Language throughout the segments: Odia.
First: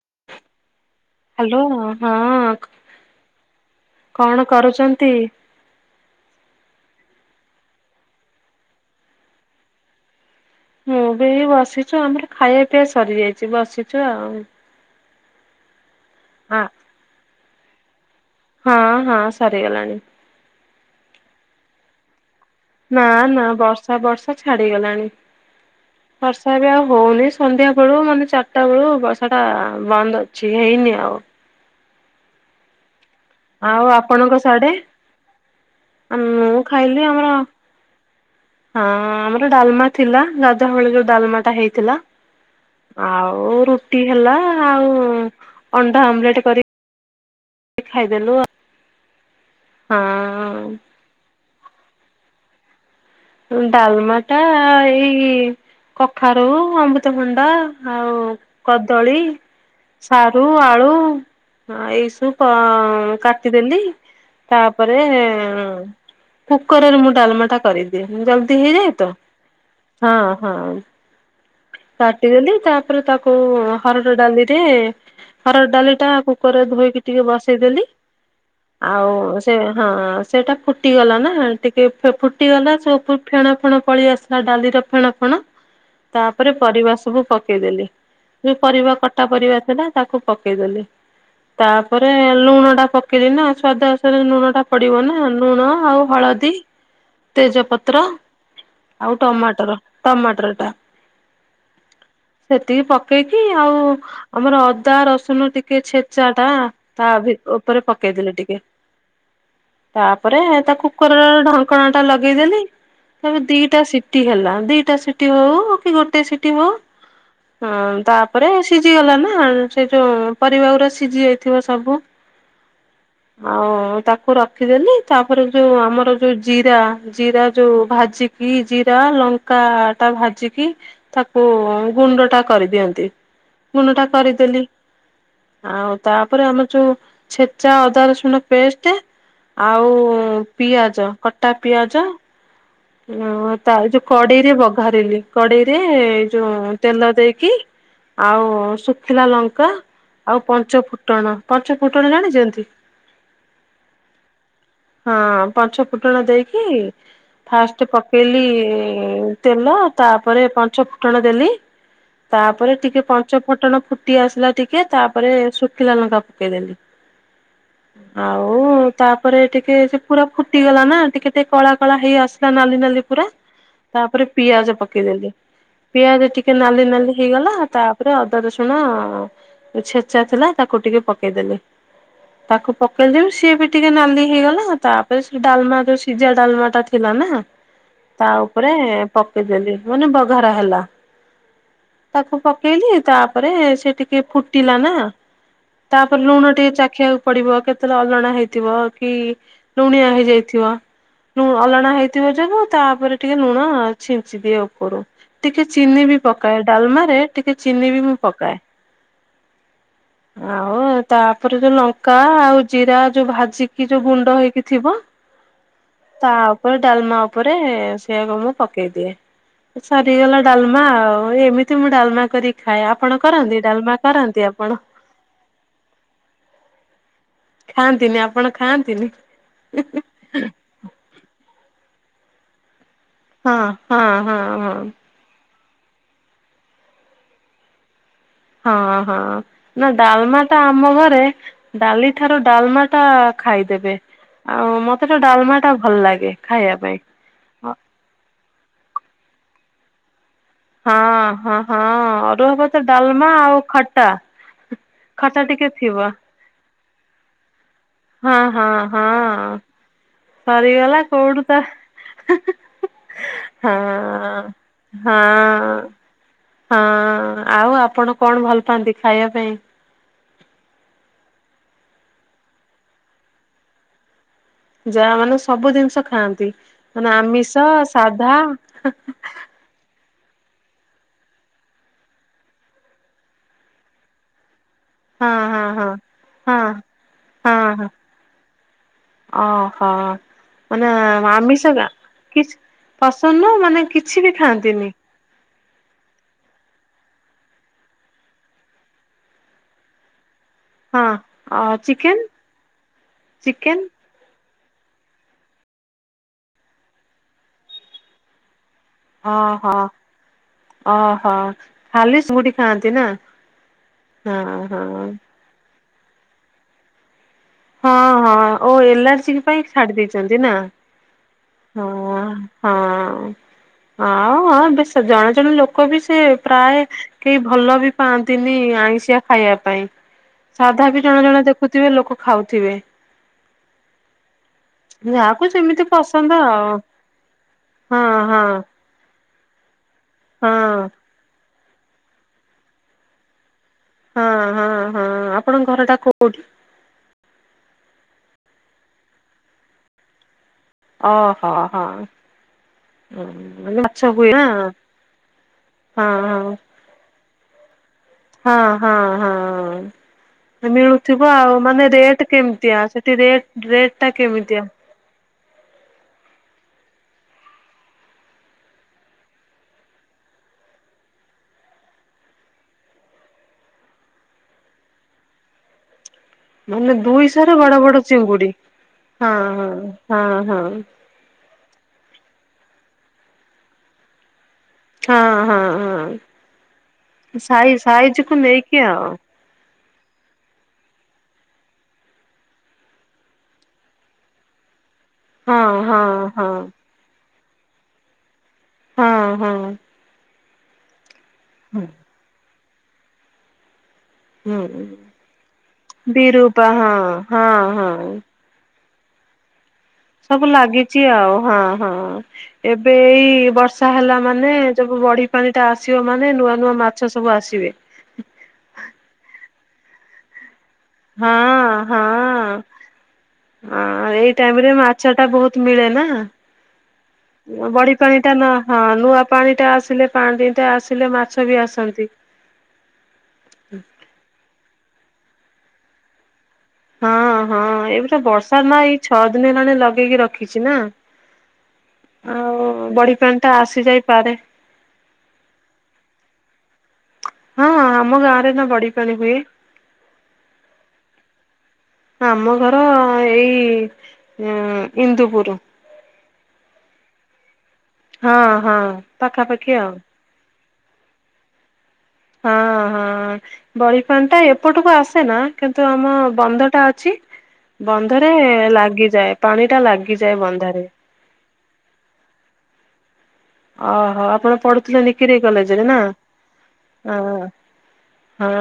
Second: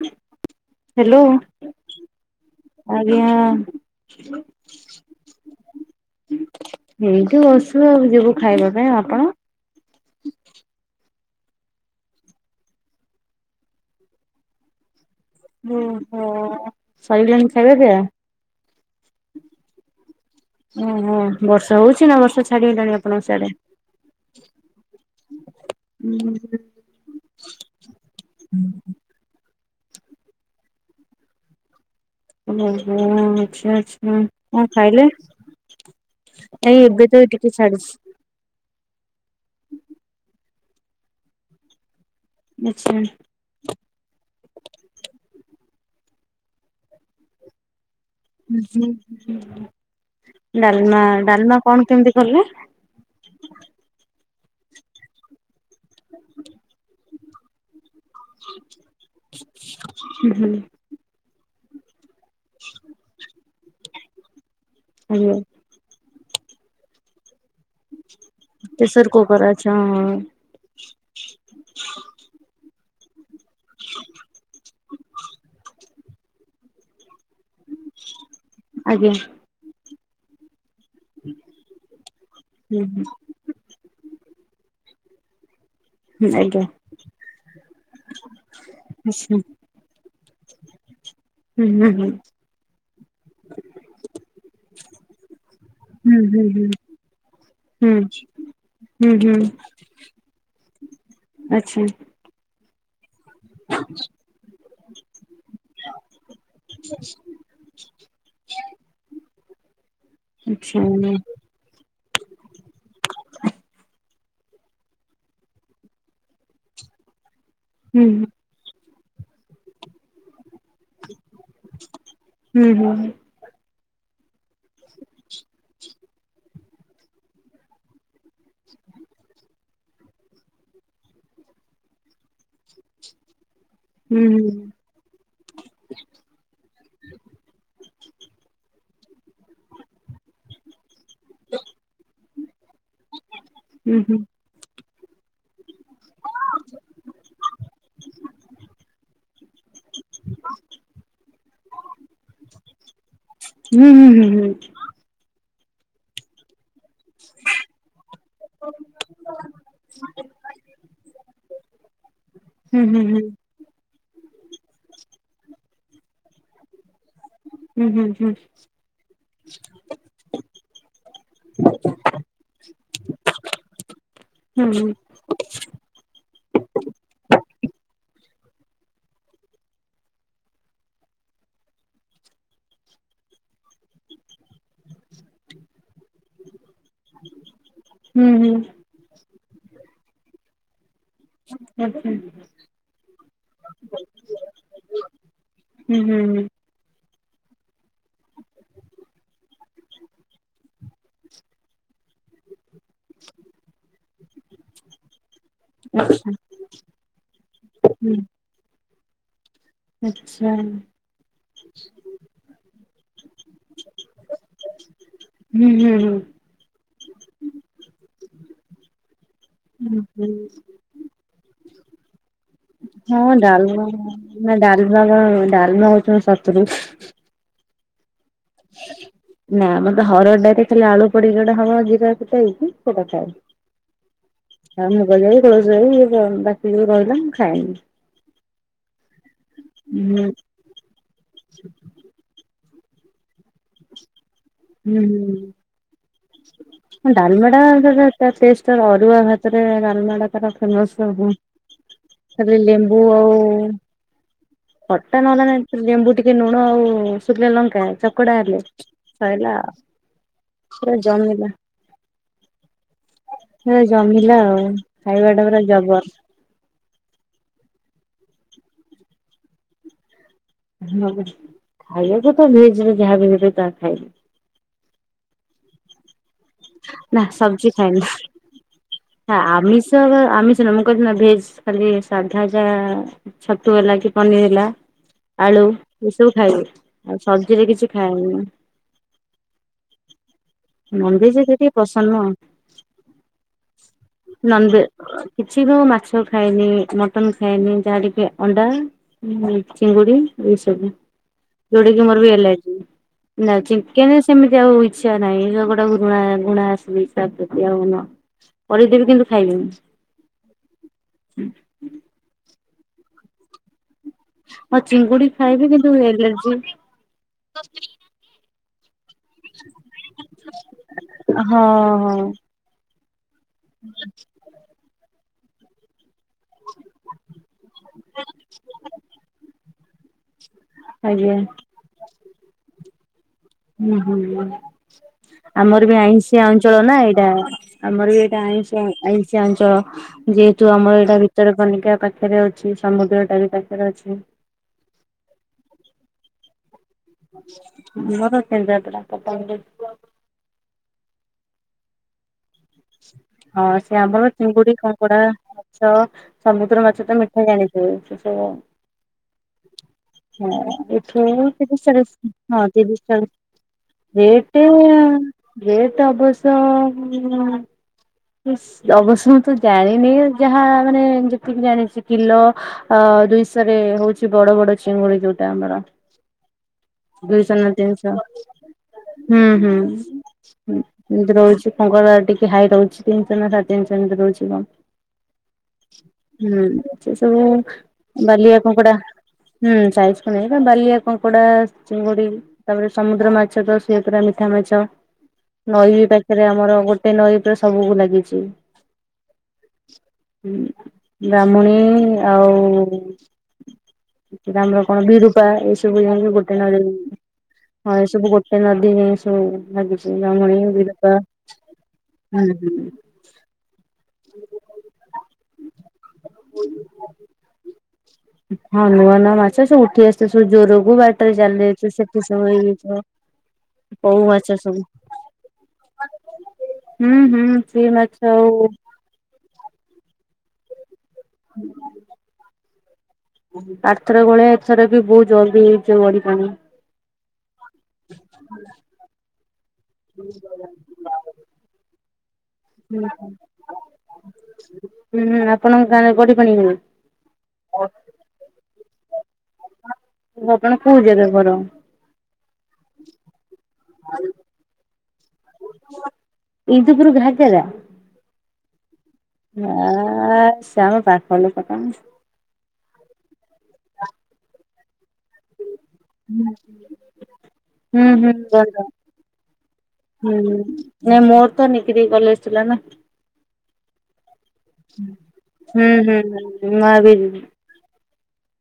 [unintelligible] ହାଲୋ ହ୍ୟାଲୋ ହଁ ଆଜ୍ଞା। କଣ କରୁଛନ୍ତି? ଏଇଠି ବସଚୁ ଆଉ ଯିବୁ ଖାଇବା ପାଇଁ ଆଉ ଆପଣ? ମୁଁ ବି ଏଇ ବସିଛୁ ଆମର ଖାଇବା ପିଇବା ସରିଯାଇଛି ବସିଛୁ ଆଉ। ଓହୋ ହଁ ସଇଲାଣି ଖାଇବା ପିଆ। ହଁ ହଁ ସରିଗଲାଣି। ଓହୋ ବର୍ଷା ହୋଉଛି ନା ବର୍ଷା ଛା ନା ନା ବର୍ଷା ବର୍ଷା ଛାଡିଗଲାଣି ବର୍ଷା ବି ଆଉ ହୋଉନି ସନ୍ଧ୍ୟା ବେଳୁ ମାନେ ଚାରଟା ବେଳୁ ବର୍ଷାଟା ବନ୍ଦ ଅଛି ହେଇନି ଆଉ। ଓହୋ ହୁଁ ହୋଉନି। ଆଚ୍ଛା ଆଉ ଆଚ୍ଛା ଆପଣଙ୍କ କଣ ସାଡେ ଖାଇଲେ ମୁଁ ଏଇ ଖାଇଲି ଏବେ ତ ଆମର ଏଇ ଟିକେ ଛାଡିଛି। ହଁ ହଁ ଆମର ଡାଲମା ଥିଲା ଗାଧୁଆ ବେଳେ ଯୋଉ ଡାଲମାଟା ହେଇଥିଲା। ଆଚ୍ଛା। ଆଉ ରୁଟି ହେଲା ଆଉ ଅଣ୍ଡା ଅମଲେଟ କରି ଖାଇଦେଲୁ ଆ ଉଁହୁଁ ଡାଲମା ଡାଲମା କଣ କେମିତି କଲେ? ହୁଁ ଡାଲମାଟା ଏଇ କଖାରୁ, ଅମୃତଭଣ୍ଡା ଆଉ କଦଳୀ, ହୁଁ ସାରୁ, ହୁଁ ଆଳୁ ଆ ଏଇସବୁ ପ କାଟିଦେଲି ତାପରେ ଆଜ୍ଞା କୁକରରେ ମୁଁ ଡାଲମାଟା କରିଦିଏ ମୁଁ ଜଲଦି ହେଇଯାଏ ପ୍ରେସର ତ କୁକର ଆଚ୍ଛା ହଁ ହଁ। କାଟିଦେଲି ତାପରେ ତାକୁ ହରଡ଼ ଡାଲିରେ ହରଡ ଡାଲିଟା କୁକରରେ ଧୋଇକି ଟିକେ ବସେଇଦେଲି। ଆଜ୍ଞା ଆଉ ସେ ହଁ ସେଇଟା ଫୁଟ୍ ଟିଗଲା ନା ଟିକେ ଫେ ଫୁଟିଗଲା ହୁଁ ସେ ହୁଁ ଉପରୁ ଫେଣ ଫେଣ ପଳି ଆସଲା ଡାଲିର ଫେଣ ଫେଣ ତାପରେ ଆଜ୍ଞା ଆଚ୍ଛା ପରିବା ସବୁ ପକେଇଦେଲି ଯୋଉ ପରିବା କଟା ହୁଁ ପରିବା ଥିଲା ତାକୁ ପକେଇଦେଲି। ହୁଁ ହୁଁ ତାପରେ ଲୁଣଟା ପକେଇ ଦେନି ନା ଆଉ ସ୍ଵାଦ ଆନସାରେ ଲୁଣଟା ପଡିବ ନା ଲୁଣ ଆଉ ହଳଦୀ ଉହୁଁ। ତେଜପତ୍ର ଆଉ ଟମାଟର ଟମାଟରଟା। ଆଛା। ସେତିକି ପକେଇକି ଆଉ ଆମର ଅଦା ରସୁଣ ଟିକେ ଛେଚାଟା ତା ଭି ଓପରେ ପକେଇଦେଲେ ଟିକେ। ତାପରେ ତା କୁକର ଆଚ୍ଛା ଢ କଣା ଟା ଲଗେଇଦେଲି ତାର ଦିଟା ସିଟି ହେଲା ଦିଟା ସିଟି ହଉ ହଉ କି ଗୋଟେ ସିଠି ହଉ ହୁଁ-ଉ ହଁ ତାପରେ ସିଝି ଗଲା ନା ସେ ଯୋଉ ପରିବା ଗୁରା ସିଝି ଯାଇଥିବ ସବୁ ଡାଲମା ଆଉ-ଉ-ଉ ତାକୁ ରଖିଦେଲି ତାପରେ ଯୋଉ ଆମର ଯୋଉ ଯ ଜିରା ଜିରା ଯେଉ ଭାଜିକି ଜିରା ଲଙ୍କା ଟା ଭାଜିକି ତାକୁ-ଉ-ଉ ଗୁଣ୍ଡ ଟା କରିଦିଅନ୍ତି ଗୁଣ୍ଡ ଟା କରିଦେଲି। ଆଉ ତାପରେ ଆମର ଯୋଉ ଛେଚା ଅଦା ରସୁଣ ପେଷ୍ଟେ ଆଉ-ଉ-ଉ ପିଆଜ କଟା ପିଆଜ। ଓ-ଓ ତା ଯୋଉ କଡେଇରେ ବଘାରିଲି କଡେଇରେ-ଏ-ଏ ଯୋଉ ତେଲ ଦେଇକି ଆଉ-ଉ-ଉ ଶୁଖିଲା ଲଙ୍କା ଆଉ ପଞ୍ଚୁ ଫୁଟଣ, ପଞ୍ଚୁ ଫୁଟଣ ଜାଣିଛନ୍ତି? ହଁ-ଅ-ଅ ପଞ୍ଚୁ ଫୁଟଣ ଦେଇକି ଫାଷ୍ଟ ପକେଇଲି-ଇ-ଇ-ଇ ତେଲ ତାପରେ ପଞ୍ଚୁ ଫୁଟଣ ଦେଲି ତାପରେ ଟିକେ ପଞ୍ଚୁ ଫୁଟଣ ଫୁଟି ଆସିଲା ଟିକେ ତାପରେ ଶୁଖିଲା ଲଙ୍କା ପକେଇଦେଲି। ଆଉ-ଉ-ଉ-ଉ ତାପରେ ଟିକେ ସେ ପୁରା ଫୁଟିଗଲା ନା ଟିକେ ଟିକେ କଳା କଳା ହେଇ ଆସି ନାଲି ନାଲି ପୂରା ତାପରେ ପିଆଜ ପକେଇ ଦେଲି, ପିଆଜ ଟିକେ ନାଲି ନାଲି ହେଇଗଲା ତାପରେ ଅଦା ରସୁଣ-ଅ-ଅ-ଅ ଛେଚା ଥିଲା ତାକୁ ଟିକେ ପକେଇଦେଲି। ତାକୁ ପକେଇଦେବି ସିଏ ବି ଟିକେ ନାଲି ହେଇଗଲା ତାପରେ ସେ ଡାଲମା ଯୋଉ ସିଝା ଡାଲମା ଟା ଥିଲା ଆ ତା ଉପରେ ପକେଇଦେଲି ମାନେ ବଘରା ହେଲା। ତାକୁ ପକେଇଲି ତାପରେ-ଏ-ଏ ସେ ଟିକେ ଫୁଟିଲା ନା। ତାପରେ ଲୁଣ ଟିକେ ଚାଖିଆକୁ ପଡିବ କେତେବେଳେ ଅଲଣା ହେଇଥିବ କି ଲୁଣିଆ ହେଇଯାଇଥିବ ଲୁ ଅଲଣା ହେଇ [unintelligible] ତାପରେ ଟିକେ ଲୁଣ-ଅ ଛିଞ୍ଚି ଦିଏ ଉପରୁ। ଟିକେ ଚିନି ବି ପକାଏ ଡାଲମାରେ ଟିକେ ଚିନି ବି ମୁଁ ପକାଏ। [unintelligible] ଆଉ-ଉ-ଉ ତାପରେ ଯୋଉ ଲଙ୍କା ଆଉ ଜିରା ଯୋଉ ଭାଜିକି ଯୋଉ ଗୁଣ୍ଡ ହେଇକି ଥିବ। ହୁଁ ହୁଁ ହୁଁ। ତା ଉପରେ ଡାଲମା ଉପରେ ସେଇଆକୁ ମୁଁ ପକେଇ ଦିଏ। ସରିଗଲା ଡାଲମା ଆଉ ଏମି ତି ମୁଁ ଡାଲମା କରିକି ଖାଏ। ଆପଣ କରନ୍ତି ଡାଲମା କରନ୍ତି ଆପଣ? ହୁଁ ଡାଲମା ହଉଛି ମୋ ଶତ୍ରୁ। ଖାଆନ୍ତିନି ଆପଣ ଖାଆନ୍ତିନି। ନା ମତେ ହରଡ଼ ଡା଼ଲି ଖାଲି ଆଳୁ ପଡ଼ି କି ହବ ଜିରା ଫୁଟା ହେଇକି ସେଇଟା ଖାଏ। ହଁ ହଁ ହଁ ହଁ। ଆଉ ମୁଗ ଜାଇ, କୋଳଥ ଜାଇ ଅ ଯ ବାକି ଯୋଉ ରହିଲା ମୁଁ ଖାଏନି। ହଁ ହଁ ନା ହୁଁ ଡାଲମା ଟା ଆମ ଘରେ ଡାଲି ଠାରୁ ଡାଲମା ଟା ଖାଇଦେବେ। ଆଉ-ଉ ମତେ ତ ହୁଁ। ଡାଲମା ଟା ଭଲ ଲାଗେ ଖାଇବା ପାଇଁ। ଡାଲମା ଟା ତା ଟେଷ୍ଟ ଅରୁଆ ଭାତରେ ଡାଲମାଟା ତାର ଫେମସ୍ ହଁ ସବୁ ହଁ ହଁ ଅରୁଆ ତାପରେ ଭାତ ଲେମ୍ବୁ ଡାଲମା ଆଉ ଆଉ-ଉ-ଉ-ଉ ଖଟା। ଖଟା ନହେଲା ଟିକେ ନାହିଁ ଥିବ ଲେମ୍ବୁ ଟିକେ ଲୁଣ ଆଉ ଶୁଖିଲା ଲଙ୍କା ଚକଡା ହଁ ହଁ। ସରିଲା। ସରିଗଲା କୋଉଠୁ ତା ହୁଁହୁଁହୁଁ ପୁରା ଜମିଲା ହଁ-ଅଁ-ଅଁ ଆଉ ଖାଇବାଟା ପୁରା ହଁ-ଅଁ-ଅଁ। ଜବର। ହଁଅ ଆଉ ଆପଣ କଣ ଭଲ ପାଆନ୍ତି ଖାଇବା ପାଇଁ? [inaudible] ଖାଇବାକୁ ତ ଭେଜରେ ଯାହା ବି ଦେବେ ତାହା ଖାଇବି। ଯାହା ମାନେ ସବୁ ଜିନିଷ ଖାଆନ୍ତି ମାନେ ନା ଆମିଷ ସବଜି ଖାଏନି ସାଧା ହାଁହାଁ। [inaudible] ଆମିଷ ନା ମୁଁ କହିଲି ନା ଭେଜ୍ ଖାଲି ସାଧା ଯା ଛତୁ ହେଲା କି ପନିର୍ ହେଲା। ହଁ ଆଳୁ ହଁ ହଁ। ଏସବୁ ଖାଇବି ହଁ ଆଉ ସବଜିରେ କିଛି ଖାଏନି। ଓହୋଃ। ମାନେ ନନଭେଜ ଏତେ ଟିକେ ଆମିଷ ନା ପସନ୍ଦ ନୁହଁ। କିଛି ପସନ୍ଦ ନୁହଁ ମାନେ କିଛି ବି ନନଭେ ଖାଆନ୍ତିନି? କିଛି ମୁଁ ମାଛ ଖାଏନି, ମଟନ ଖାଏନି, ଯାହା ଟିକେ ଅଣ୍ଡା ହୁଁ ହୁଁ ଚିଙ୍ଗୁଡି ଏଇସ୍ ଆଜ୍ଞା, ହଁ ଅ ଯୋଉଟା କିି ମୋର ଚିକେନ ବି ଏଲାର୍ଜି, ନା ଚିକେନ ଚିକେନେ ଏମିତି ଆଉ ଇଚ୍ଛା ନାହିଁ, ଗୋଟେ ଘୃଣା ଘୃଣା ଆସିଯାଇଛି ତା ପ୍ରତି ଆଉ ନୁହଁ, ଅଢେଇଦିନ୍ ହଁ ହଁ, ଅ ହ ଖାଲି ସିଙ୍ଗୁଡ଼ି ଖାଆନ୍ତି ନା? ହଁ ମୁଁ ହଁ। ଚିଙ୍ଗୁଡି ଖାଇବି କିନ୍ତୁ ଏଲର୍ଜି ହଁ ହଁ, ଓ ଏଲାର୍ଜିକ୍ ପାଇଁ ଛାଡି ଦେଇଛନ୍ତି ନା, ହଁ ହଁଅ। ହଁ ହଁଅ, ହଁ-ହଁ ବେଶ୍ ଜଣେ ଜଣେ ଲୋକ ବି ସେ ପ୍ରାୟ କେହି ଭଲ ବି ପାଆନ୍ତିନି ଆଇଁଷିଆ ଖାଇବା ପାଇଁ। ସାଧା ବି ଜଣେ ଆଜ୍ଞା ଜଣେ ଦେଖୁଥିବେ ଲୋକ ଖାଉଥିବେ। ହୁଁହୁଁ ଯାହାକୁ ଯେମିତି ଆମର ବି ପସନ୍ଦ ଆଇଁଷିଆ ଆଉ ଅଞ୍ଚଳ ନା ଏଇଟା, ହଁ ଆମର ଏଇଟା ହଁ ଆଇଁଷ୍ [inaudible] ଆଁଇଷିଆ ଅଞ୍ଚଳ ହଁ ଯେହେତୁ ଆମର ଏଇଟା ବି ଭିତରକନିକା ପାଖରେ ଅଛି, ସମୁଦ୍ରଟା ବି ପାଖରେ ଅଛି। ହଁ-ହଁ-ହଁ, ଆପଣଙ୍କ ଘରଟା କୋଉଠି? ମୋ ଘର କେନ୍ଦ୍ରାପଡ଼ା, ପଟ୍ଟାମୁଣ୍ଡେଇ। ଓହୋଃ ହଁ। ହଁ ମାନେ ସେ ମାଛ ଆମର ହୁଏ ନା ଚିଙ୍ଗୁଡି, କଙ୍କଡା, ମାଛ, ହଁ ସମୁଦ୍ର ମାଛ ତ ମିଠା ଜାଣିଛି। [unintelligible] ହଁ -ହଁ ହଁ -ହଁ। ଏଠୁ ମିଳୁଥିବ ଆଉ ତିରିଶ ମାନେ ଚାଳିଶ ରେଟ୍ ହଁ କେମିତିଆ ତିରିଶ ସେଠି ଚାଳିଶ ରେଟ୍, ରେଟଟା ରେଟ୍ କେମିତିଆ? ରେଟ୍ ଅବଶ୍ୟ ହୁଁ-ହୁଁ-ହୁଁ ଇସ୍ ଅବଶ୍ୟ ମୁଁ ତ ଜାଣିନି ଯାହା ମାନେ ଯେତିକି ଜାଣିଛି କିଲୋ ଅଅ ଦୁଇଶରେ ହଉଛି ବଡ ବଡ ଚିଙ୍ଗୁଡ଼ି ଯୋଉଟା ଆମର। ମାନେ ରେ ଦୁଇଶହ ନା ବଡ ବଡ ତିନିଶହ ଚିଙ୍ଗୁଡି ହଁ ହୁଁ-ହୁଁ-ହୁଁ। ହଁ ହଁ ହଁ ଏମିତି ରହୁଛି, କଙ୍କଡ଼ା ଟିକେ ହାଇ ରହୁଛି ତିନିଶ ନା ସାଢେ ତିିନିଶହ ଏମିତି ରହୁଛି ହଁ ହଁ ହଁ। କଣ। ହୁଁ ସେ ସବୁ ସାଇ ସାଇଜକୁ ବାଲିଆ ନେଇକି କଙ୍କଡ଼ା। ଆଉ ହୁଁ ସାଇଜକୁ ନେଇ ବା ବାଲିଆ କଙ୍କଡା, ଚିଙ୍ଗୁଡି। ତାପରେ ସମୁଦ୍ର ମାଛ ତ ସିଏ ପୁରା ମିଠା ମାଛ ହଁ ନଈ ବି ହଁ ପାଖରେ ହଁ ଆମର ଗୋ ଏ ନଈଟା ସବୁକୁ ଲାଗିଛି। ହଁ ହଁ। ହୁଁ ବ୍ରାହ୍ମୁଣୀ ଆଉ ହୁଁ [inaudible] ଆମର କଣ ବିରୂପା ଏସବୁ [inaudible] ଗୋଟେ ନଈରେ ହଁ ଏସବୁ ଗୋଟ୍ ତ ନଦୀରେ ସବୁ ଲାଗି ସବୁ ଲାଗିଛି ଆଉ, ହଁ ହଁ ହୁଁ ହୁଁ। ଏବେ ଏଇ ବର୍ଷ୍ ର୍ଷା ହେଲା ମାନେ ଯବୁ ବଢ଼ି ପାଣିଟା ଆସିବ ମାନେ ନୂଆ ନୂଆ ମାଛ ସବୁ ଆସିବେ। ହଁ ନୂଆ ନୂଆ ମାଛ ସବୁ ଉଠି ଆସିବେ ଯୋରକୁ ବାଟରେ ହଁ ଚାଲିଆସିବେ ସେଥି ସବୁ ହଁ କଉ ଏଇ ମାଛ ଟାଇମ ରେ ସବୁ ମାଛ ଟା ବହୁତ ମିଳେ ନା। ହୁଁ ହୁଁ ସେଇ ବଡି ମାଛ ପାଣି ଟା ନା ଆଉ ହଁ ନୂଆ ପାଣି ଟା ଆସିଲେ ପାଣି ଟା ଆସିଲେ ମାଛ ବି ଆସନ୍ତି। ଆର ଥର ଭଳିଆ ଏଥର ବି ବହୁତ ଜଲଦି ହେଇଛି ବଡି ପାଣି। ହଁ ହଁ ଏବେ ତ ବର୍ଷା ମା ଏଇ ଛଅ ଦିନ ହେଲାଣି ଲଗେଇକି ରଖିଛି ନା? ଆଉ ହୁଁ ବଡି ପାଣି ଟା ଆସି ଯାଇପାରେ ହୁଁ ହୁଁ ଆପଣଙ୍କ ଗାଁରେ ବଡ଼ି ପାଣି ହୁଏ? ହଁ ଆମ ଗାଁ ରେ ନା ବଡିି ପାଣି ହୁଏ। ଆପଣ କୋଉ ଜାଗା ଘର? ଆମ ଘର ଏଇ ଇନ୍ଦୁପୁର। ଇନ୍ଦୁପୁର ଘାଗେରା? ହଁ ହଁ। ପାଖାପାଖି ଆ ଆଉ ସେ ଆମ ପାଖ ଲୋକ ତମେ। ହଁ ହଁ ହଁ ହଁ ବଡି ପାଣି ଟା ଏପଟକୁ ଆସେ ନା କିନ୍ତୁ ଆମ ବନ୍ଧ ଟା ଅଛି। ହୁଁ ବନ୍ଧରେ ହୁଁ ଭଲ ଲାଗିଯାଏ ପାଣି ଟା ହୁଁ ଲାଗିଯାଏ ବନ୍ଧରେ। ନାଇଁ ମୋର ତ ନିକିରି କଲେଜ୍ ଥିଲା ନା। ଓହୋ ଆପଣ ପଢୁଥିଲେ ନିକିରି କଲେଜରେ ହୁଁ ନା? ହୁଁ ହୁଁ ମା ବି ହଁ। ହଁ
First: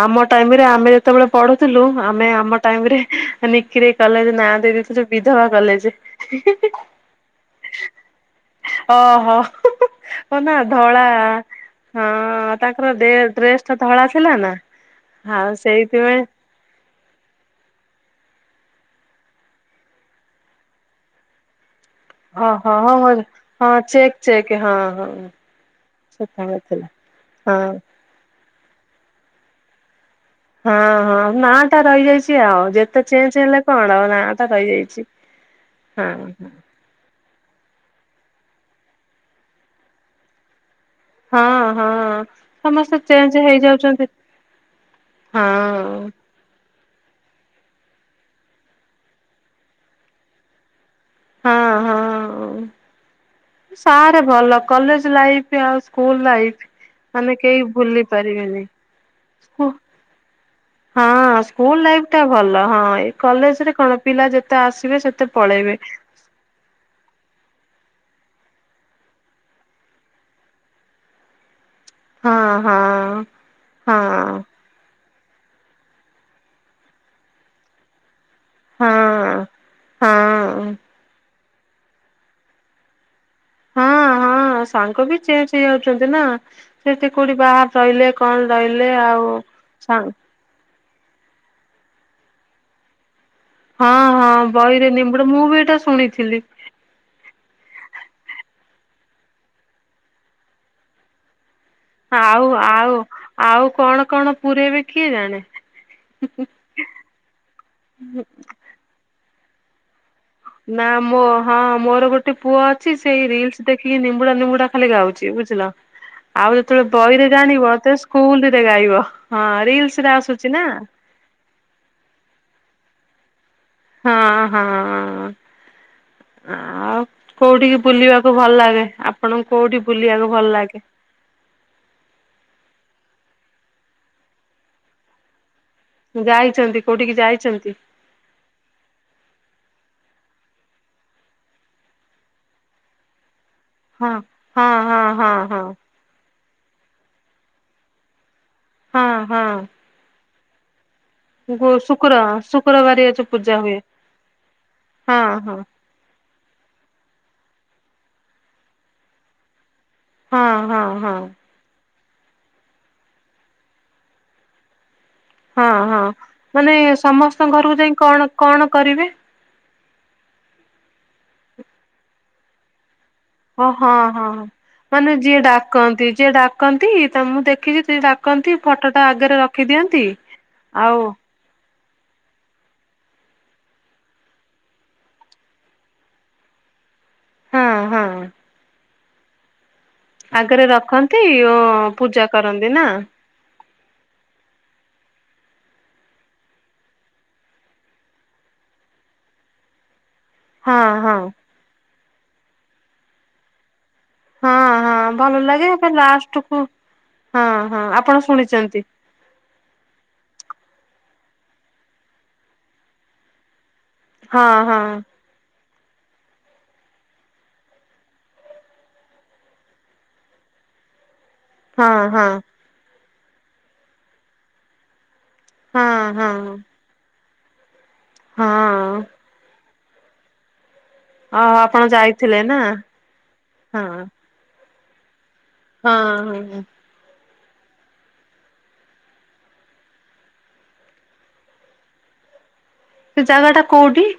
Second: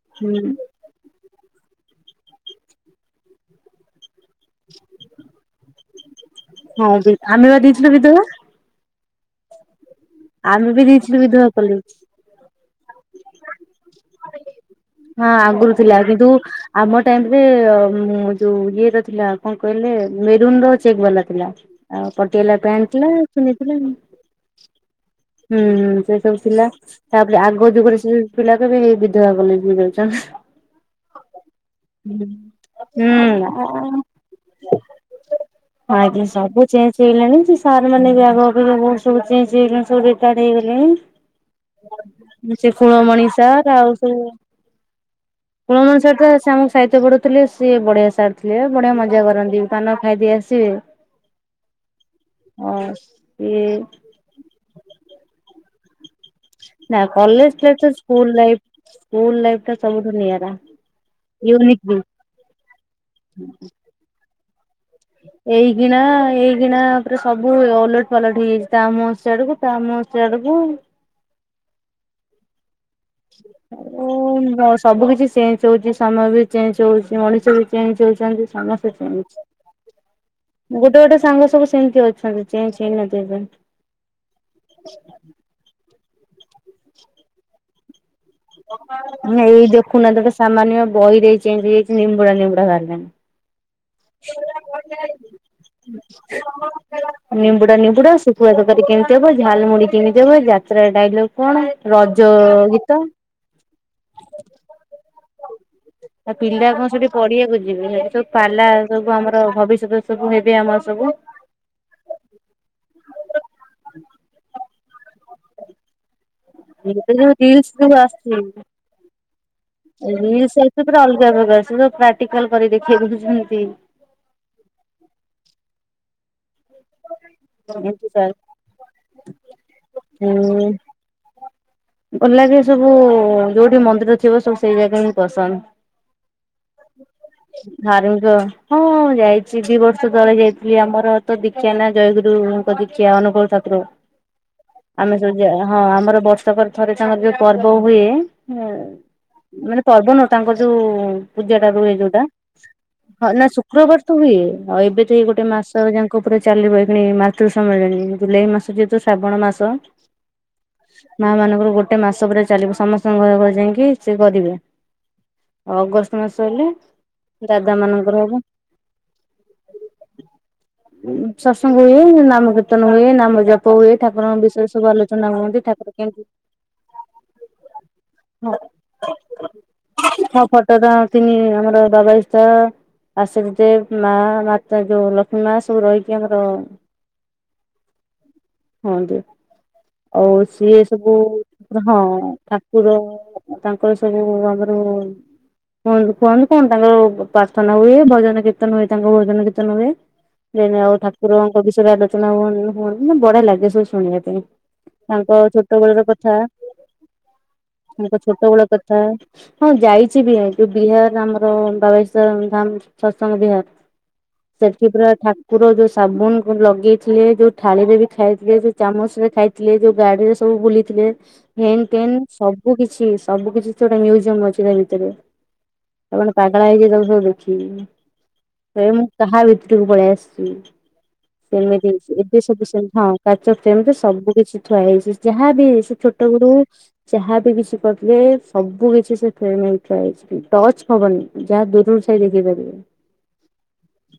ଆମ ହୁଁ ଟାଇମରେ ଆମେ ଯେତେବେଳେ ପଢୁଥିଲୁ ଆମେ ଆମ ଟାଇମ ରେ ମାନେ କଲେଜ ନାଁ ଦେଇ ଦେଇଥିଲୁ ସେ ବିଧବା କଲେଜ, ହେ ହେ ହେ। ହଁ ଆମେ ବା ଦେଇଥିଲୁ ବିଧବା। ଓହୋ। ହଁ ନା ଆମେ ବି ଧଳା ଦେଇଥିଲୁ ବିଧବା କଲେଜ। ହଁ ତାଙ୍କର ଡେ ଡ୍ରେସ ଟା ଧଳା ଥିଲା ନା। ହଁ ଆଉ ଆଗରୁ ଥିଲା ସେଇଥିପାଇଁ କିନ୍ତୁ ଆମ ଟାଇମ ରେ ଉଁ ଯୋଉ ଇଏ ର ଥିଲା କଣ କହିଲେ ମେରୁନ ର ଚେକ୍ ବାଲା ଥିଲା। ଆଉ ପଟିଆଲା ପ୍ୟାଣ୍ଟ ଥିଲା ଚୁନି ଥିଲା। ଚେକେ ହଁ ହଁ। ହୁଁ ହୁଁ ସେ ସବୁ ଥିଲା ତାପରେ ଆଗ ହଁ ଯୁଗରେ ସେ ପିଲା କହିବେ ବିଧବା ବୋଲି କି ଯାଉଛ। ହଁ ହଁ ନା ଟା ରହିଯାଇଛି ଆଉ ଯେତେ ଚେଞ୍ଜ ହୁଁ। ହେଲେ କଣ ଆଉ ନାଁ ଟା ରହିଯାଇଛି। ହଁ ଆଜ୍ଞା ସବୁ ଚେଞ୍ଜ ହେଲାଣି ସେ ସାର ମାନେ ବି ଆଗ ଅପେକ୍ଷା ଏବେ ବହୁତ ସବୁ ଚେଞ୍ଜ ହେଲାଣି ସବୁ ରିଟାର୍ଡ ହେଇଗଲେଣି। ହଁ ହଁ ସେ ସମସ୍ତେ କୁଳମଣି ଚେଞ୍ଜ ସାର୍ ଆଉ ହେଇଯାଉଛନ୍ତି। ସବୁ କୁଳମଣି ସାର୍ ହଁ। ଟା ସେ ଆମକୁ ସାହିତ୍ୟ ପଢୁଥିଲେ ସିଏ ବଢିଆ ସାର ଥିଲେ ବଢିଆ ମଜା କରନ୍ତି ପାନ ଖାଇଦେଇ ଆସିବେ। ହଁ ହଁ ଅ ସିଏ ସ ଏତେ ଭଲ କଲେଜ ଲାଇଫ ଆଉ ସ୍କୁଲ ଲାଇଫ୍। ନା କଲେଜ ଲାଇଫ ଠାରୁ ସ୍କୁଲ ଲାଇଫ ସ୍କୁଲ ଲାଇଫ ଟା ସବୁଠୁ ନିଆରା। ହଁ ୟୁନିକ୍ ସ୍କୁଲ ବି। ଲାଇଫ ଟା ଭଲ ହଁ ଏ କଲେଜରେ କଣ ପିଲା ଯେତେ ଆସ ଏଇ କିିଣା ଏ କିିଣା ପରେ ସବୁ ଓଲଟ ପାଲଟ ହେଇଯାଇଛି, ତା ମୁଁହ ଆଡକୁ ତା ମୁଁହ ଆଡକୁ। ହଁ ହଁ। ହଁ ଆଉ ବା ସବୁ କିଛି ଚେଞ୍ଜ ହଉଛି ସମୟ ବି ଚେଞ୍ଜ ହଉଛି ମଣିଷ ବି ଚେଞ୍ଜ ହଉଛନ୍ତି। ସମସ୍ତେ ହଁ ଚେଞ୍ଜ। ହଁ। ଗୋଟେ ଗୋଟେ ସାଙ୍ଗ ସବୁ ସେମିତି ଅଛନ୍ତି। ଚେଞ୍ଜ ହେଇନଥିପେ ପା। ହଁ ହଁ ସାଙ୍ଗ ବି ଚେଞ୍ଜ ହେଇଯାଉଛନ୍ତି ନା। ସେଠି କୋଉଠି ବା ରହିଲେ କଣ ରହିଲେ ଆଉ ଏଇ ସା ଦେଖୁନାହାନ୍ତି ଗୋଟେ ସାମାନ୍ୟ ବହିରେ ଏଇ ଚେଞ୍ଜ ହେଇଯାଇଚି ନିମ୍ବୁଡା ନିମ୍ୱୁଡ଼ା ବାହାରିଲାଣି। ହଁ ହଁ ବହିରେ ନିମ୍ବୁଡା ମୁଁ ବି ଏଇଟା ଶୁଣିଥିଲି। ନିମ୍ବୁଡା ନିମ୍ବୁଡା, ଶୁଖୁଆ ତକାରୀ କେମିତି ହବ ଝାଲମୁଢୀ କେମିତି ହବ ଯାତ୍ରା ଡାଇଲଗ୍ କଣ ରଜ ଆଉ ଆଉ ଗୀତ ଆଉ କଣ କଣ ପୁରେଇବେ କିଏ ଜାଣେ? ଆ ପିଲା କଣ ସେଠି ପଢିଆକୁ ଯିବେ, ସେଠି ସବୁ ପାଲା ସବୁ ଆମର ଭବିଷ୍ୟତରେ ସବୁ ହେ ନା ମୋ ହଁ ମୋର ଗୋଟେ ପୁଅ ଅଛି ସେଇ ରିଲସ୍ ଦେଖିକି ନିମ୍ବୁଡା ନିମ୍ବୁଡା ଖାଲି ଗାଉଚି ବୁଝିଲ। ଆଉ ଯେତେବେଳେ ଏବେ ବହିରେ ଯୋଉ ରିଲସ ଜାଣିବ ତେବେ ସବୁ ଆସୁଛି ସ୍କୁଲରେ ଗାଇବ। ହଁ ରିଲସ୍ ରେ ଆସୁଚି ନା। ସେଗୁଡା ପ୍ରାକ୍ଟିକାଲ କରି ଦେଖେଇ ଦଉଛନ୍ତି। ହଁ ହଁ। ଆଉ କୋଉଠିକି ଏମତି ସାର୍ ବୁଲିବାକୁ ଭଲ ଲାଗେ ଆପଣଙ୍କୁ କୋଉଠି ବୁଲିବାକୁ ଭଲ ହୁଁ ଲାଗେ? ଭଲ ଲାଗେ ସବୁ ଯଉଠି ମନ୍ଦିର ଥିବ ସବୁ ସେଇ ଜାଗା ହିଁ ପସନ୍ଦ। ଯାଇଚନ୍ତି। ଧାର୍ମିକ ହଁ ହଁ ଯାଇଚି ଦି ବର୍ଷ ତଳେ ଯାଇଥିଲି, ଆମର ତ ଦୀକ୍ଷା ନା ଜୟଗୁରୁଙ୍କ ଦୀକ୍ଷା ଅନୁକୁଳ ଠା କୁର। ହଁ ହଁ ହଁ ଆମେ ହଁ ସବୁ ଜା ହଁ ଆମର ବ ବର୍ଷକରେ ଥରେ ତାଙ୍କର ଯଉ ପର୍ବ ହୁଏ ହଁ ହଁ। ମାନେ ପର୍ବ ନୁହେଁ ତାଙ୍କର ଯୋଉ ପୂଜା ଟା ଗୋ ରୁହେ ଶୁକ୍ର ଯଉ ଶୁକ୍ରବାରିଆ ଯୋଉ ହଁ ନା ପୂଜା ହୁଏ ଶୁକ୍ରବାର ତ ହୁଏ। ଆଉ ଏବେ ତ ହଁ ଏଇ ଗୋଟେ ହଁ ମାସ ଯା ଙ୍କ ପୁରା ଚାଲିବ ଏବେ ମାତୃ ସମ୍ମିଳନୀ। ଜୁଲାଇ ମାସ ଯେହେତୁ ଶ୍ରାବଣ ମାସ ହଁ ହଁ ହଁ ମା ମାନଙ୍କର ଗୋଟେ ମାସ ପୁରା ଚାଲିବ। ସମସ୍ତଙ୍କ ଘର ଘରେ ଯାଇଁକି ସେ କରିବେ ହଁ ଆଉ ହଁ। ଅଗଷ୍ଟ ମାସ ହେଲେ ମାନେ ସମସ୍ତଙ୍କ ଦାଦା ଘରକୁ ଯାଇ ମାନଙ୍କର କଣ ହବ କଣ କରିବେ? ସତ୍ସଙ୍ଗ ହୁଏ ନାମ କୀର୍ତ୍ତନ ହୁଏ। ନାମ ଓ ଜପ ହଁ ହୁଏ ଠାକୁରଙ୍କ ହଁ। ବିଷୟରେ ସବୁ ମାନେ ଆଲୋଚନା ଯିଏ ହୁଅନ୍ତି ଠାକୁର ଡାକନ୍ତି କେମତି ଯିଏ ଡାକନ୍ତି ତ ମୁଁ ଦେଖିଛି ଯିଏ ଡାକନ୍ତି ଫଟୋ ଟା ଆଗରେ ରଖିଦିଅନ୍ତି। ଆଉ [unintelligible] [unintelligible] ମା ମାତା ଯୋଉ ଲକ୍ଷ୍ମୀ ମା ସବୁ ରହିକି ଆମର ହଁ ହଁ। ହୁଅନ୍ତି। ଆଉ ଆଗରେ ସିଏ ସବୁ ରଖନ୍ତି ଓ ପୁରା ପୂଜା ହଁ କରନ୍ତି ନା। ଠାକୁର ତାଙ୍କର ସବୁ ଆମର [unintelligible] କଣ ତାଙ୍କର ପ୍ରାର୍ଥନା ହୁଏ। ଭଜନ କୀର୍ତ୍ତନ ହୁଏ ତାଙ୍କ ଭଜନ କୀର୍ତ୍ତନ ହୁଏ। ହଁ ଆଉ ହଁ ଠାକୁରଙ୍କ ବିଷୟରେ ଆଲୋଚନା ହୁଅ ହୁ ମାନେ ବଢିଆ ଲାଗେ ସବୁ ଶୁଣିବାକୁ। ହଁ ହଁ ତାଙ୍କ ଭଲ ଲାଗେ ଛୋଟ ଏବେ ବେଳର କଥା ଲାଷ୍ଟ କୁ ହଁ ହଁ ଆପଣ ତାଙ୍କ ଛୋଟ ବେଳ ଶୁଣିଛନ୍ତି କଥା ହଁ ଯାଇଚି ବି। ଯୋଉ ବିହାର ଆମର ବାବେଶ୍ଵର ଧାମ ସତ୍ସଙ୍ଗ ବିହାର ହଁ ହଁ ସେଠି ପୁରା ଠା ଠାକୁର ଯୋଉ ସାବୁନ କୁ ଲଗେଇଥିଲେ, ଯୋଉ ଥାାଳି ରେ ବି ଖାଇଥିଲେ, ବି ଚାମଚ ରେ ଖାଇ ଥିଲେ ଯୋଉ ଗାଡିରେ ସବୁ ବୁଲିଥିଲେ ହେନ୍ ହଁ ଟେନ୍ ହଁ। ସବୁ କିଛି ସବୁ କିଛି ଛଡା ମୁଜିୟମ ଅଛି ତା ଭିତରେ। ହଁ ଆପଣ ହଁ ପାଗଳା ହେଇଯିବେ ତାକୁ ସବୁ ଦେଖିକି। କହିବେ ହଁ ମୁଁ କାହା ଭିତରକୁ ପଳେଇ ଆସିଚି। ଓ ଆପଣ ସେମିତି ଯାଇଥିଲେ ଏବେ ନା ସବୁ ସେମ ହଁ କାଚ ହଁ। ଫ୍ରେମରେ ସବୁ [unintelligible] ଥୁଆ ହେଇଛି ଯାହା ବି ହଁ ସେ ଛୋଟ ଗୁଡୁ ହଁ ଯାହା ବି କିଛି କରିଥିଲେ ସବୁ କିଛି ସେ [unintelligible] ଟଚ ହବନି ଯାହା ଦୂରରୁ ଥାଇ ଦେଖିପାରିବେ। ସେ ଜାଗା ଟା କୋଉଠି?